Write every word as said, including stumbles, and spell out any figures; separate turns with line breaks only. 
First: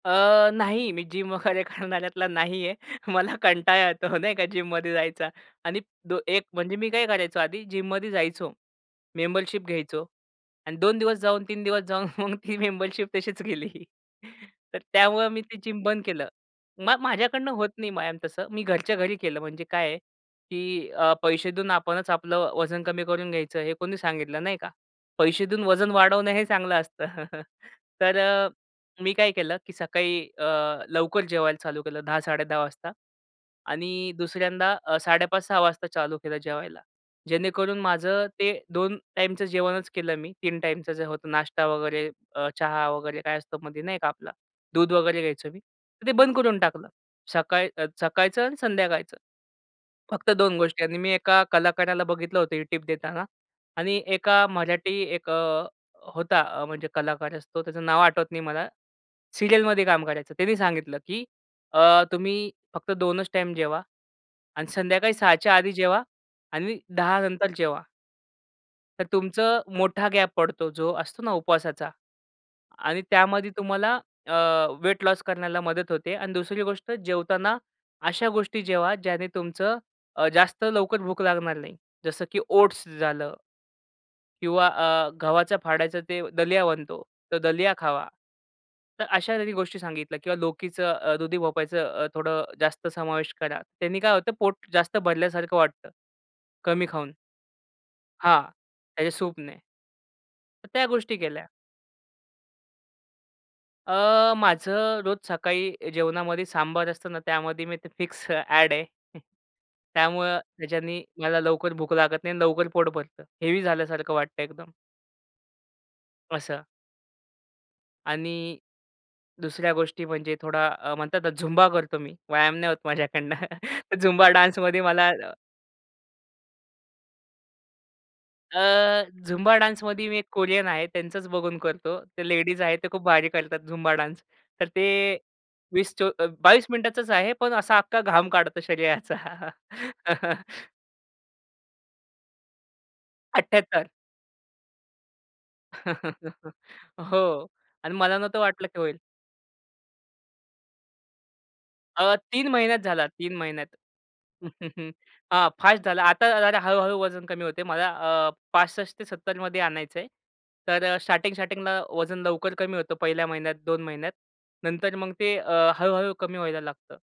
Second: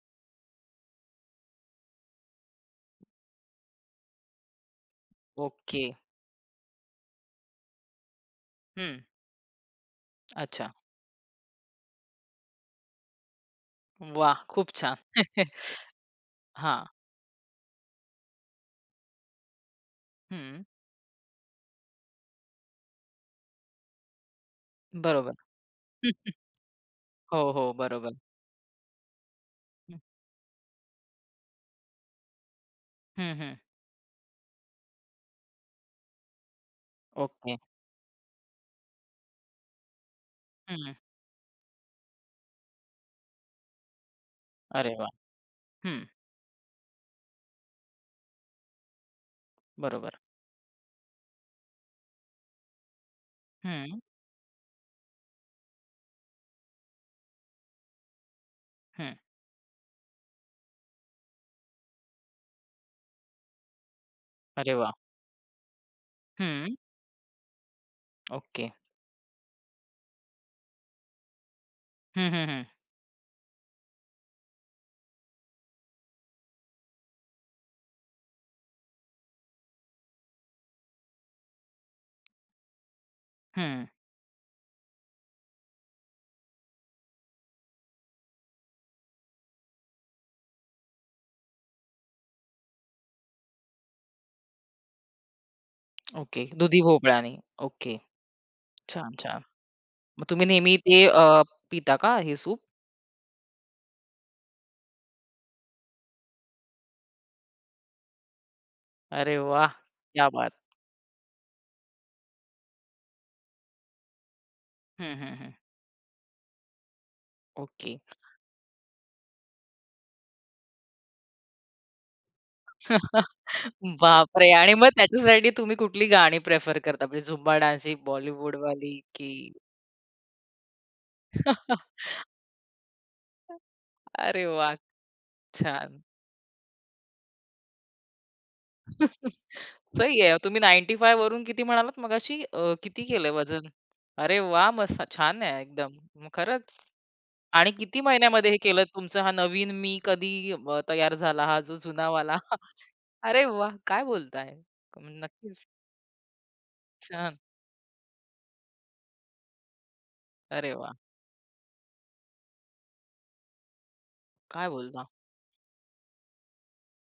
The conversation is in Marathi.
अ, नाही मी जिम वगैरे करणाऱ्यातला नाही आहे मला कंटाळा येतो नाही का जिममध्ये जायचा. आणि
ओके.
दो एक म्हणजे मी काय करायचो आधी जिममध्ये जायचो
हं.
मेंबरशिप घ्यायचो
अच्छा.
अन् दोन दिवस जाऊन तीन दिवस जाऊन मग ती मेंबरशिप तशीच गेली.
वाह! खूप
तर
छान.
त्यामुळं मी ते जिम बंद केलं.
हां.
मग माझ्याकडनं होत नाही मॅम तसं. मी घरच्या घरी केलं म्हणजे काय
हं.
की अ, पैसे देऊन आपणच आपलं वजन कमी करून घ्यायचं हे कोणी सांगितलं नाही का.
बरोबर.
पैसे देऊन वजन वाढवणं हे चांगलं असतं.
हो, हो. बरोबर.
तर अ, मी काय केलं की
हं.
सकाळी अ, लवकर जेवायला चालू केलं दहा साडे दहा वाजता
हं, हं.
आणि दुसऱ्यांदा अ, साडे पाच सहा वाजता चालू केलं जेवायला.
ओके.
जेणेकरून माझं ते दोन टाईमचं जेवणच केलं मी तीन टाईमचं
हं.
जे होतं, नाश्ता वगैरे अ, चहा वगैरे काय असतो मधी नाही का आपला. दूध
अरे वाह!
वगैरे घ्यायचो मी.
हं.
तर ते बंद करून टाकलं. सकाळ अ, सकाळचं आणि संध्याकाळचं.
बरोबर.
फक्त दोन गोष्टी आणि मी एका कलाकाराला बघितलं होतं ही टिप देताना
हं.
आणि एका मराठी एक अ, होता म्हणजे कलाकार असतो त्याचं नाव आठवत नाही मला
हं.
सीरियलमध्ये काम करायचं. त्यानी सांगितलं, की अ, तुम्ही फक्त दोनच टाईम जेवा आणि
अरे वाह!
संध्याकाळी सहाच्या आधी जेवा
हं.
आणि दहा नंतर जेवा.
ओके.
तर तुमचं मोठा गॅप पडतो जो असतो ना उपवासाचा
हं, हं, हं.
आणि त्यामध्ये तुम्हाला अ, वेट लॉस करण्याला मदत होते अन् दुसरी गोष्ट जेवताना अशा गोष्टी जेवा ज्याने तुमचं अ, जास्त लवकर भूक लागणार नाही. जसं की ओट्स झालं.
हं.
किंवा अ, गव्हाच्या फाडायचा ते दलिया बनतो तर दलिया खावा. तर अशा त्यांनी गोष्टी सांगितल्या किंवा लोकीचं अ, दुधी भोपळयाच अ, थोडं जास्त समावेश करा. त्यांनी काय होतं पोट जास्त भरल्यासारखं वाटतं
ओके. दुधी
कमी खाऊन.
भोपळ्यानी ओके.
हां, त्याच्या
छान, छान.
सूपने.
मग तुम्ही
तर
नेहमी
त्या
ते
गोष्टी
अ,
केल्या.
पिता का हे सूप?
अ, माझं रोज सकाळी जेवणामध्ये सांबार असतं ना त्यामध्ये मी ते फिक्स ॲड आहे
अरे वाह! क्या
त्यामुळं
बात है!
त्याच्यानी मला लवकर भूक लागत नाही आणि लवकर पोट भरतं हेवी झाल्यासारखं वाटत एकदम.
हं, हं, हं.
असं.
ओके.
आणि दुसऱ्या गोष्टी म्हणजे थोडा अ, म्हणतात झुंबा करतो मी व्यायाम नाही होत माझ्याकडनं, झुंबा
बाप रे! आणि
डान्समध्ये
मग
मला
त्याच्यासाठी तुम्ही कुठली गाणी प्रेफर करता म्हणजे झुंबा डान्सिंग बॉलिवूडवाली
अ,
की
झुंबा डान्समध्ये मी एक कोरियन आहे त्यांचंच बघून करतो. त्या लेडीज आहे त्या खूप भारी
अ
करतात झुंबा डान्स
अरे
तर
वाह!
ते वीस
छान.
चोवी बावीस मिनिटाचाच आहे. पण असा अख्खा घाम काढतो शरीराचा.
सही आहे. तुम्ही नाइन्टी फाइव्ह वरून किती म्हणालात मगाशी अ, किती केलं वजन
अठ्ठ्याहत्तर.
अरे वाह! मस्त छान आहे एकदम, खरंच
हो
आणि
आणि
किती
मला नव्हतं
महिन्यामध्ये हे
वाटलं की
केलत
होईल.
तुमचा हा नवीन मी कधी अ, तयार झाला? हा जो
अ,
जुनावाला
तीन महिन्यात झाला तीन
अरे वाह!
महिन्यात.
काय बोलताय
अ,
नक्कीच.
फास्ट झालं. आता जरा हळू-हळू वजन
छान.
कमी होतंय मला अ, पासष्ट ते सत्तरमध्ये आणायचंय.
अरे
तर
वाह!
अ स्टार्टिंग-स्टार्टिंगला वजन लवकर कमी होतं पहिल्या महिन्यात दोन महिन्यात
काय
नंतर
बोलता?
मग ते अ, हळू-हळू कमी व्हायला लागतं.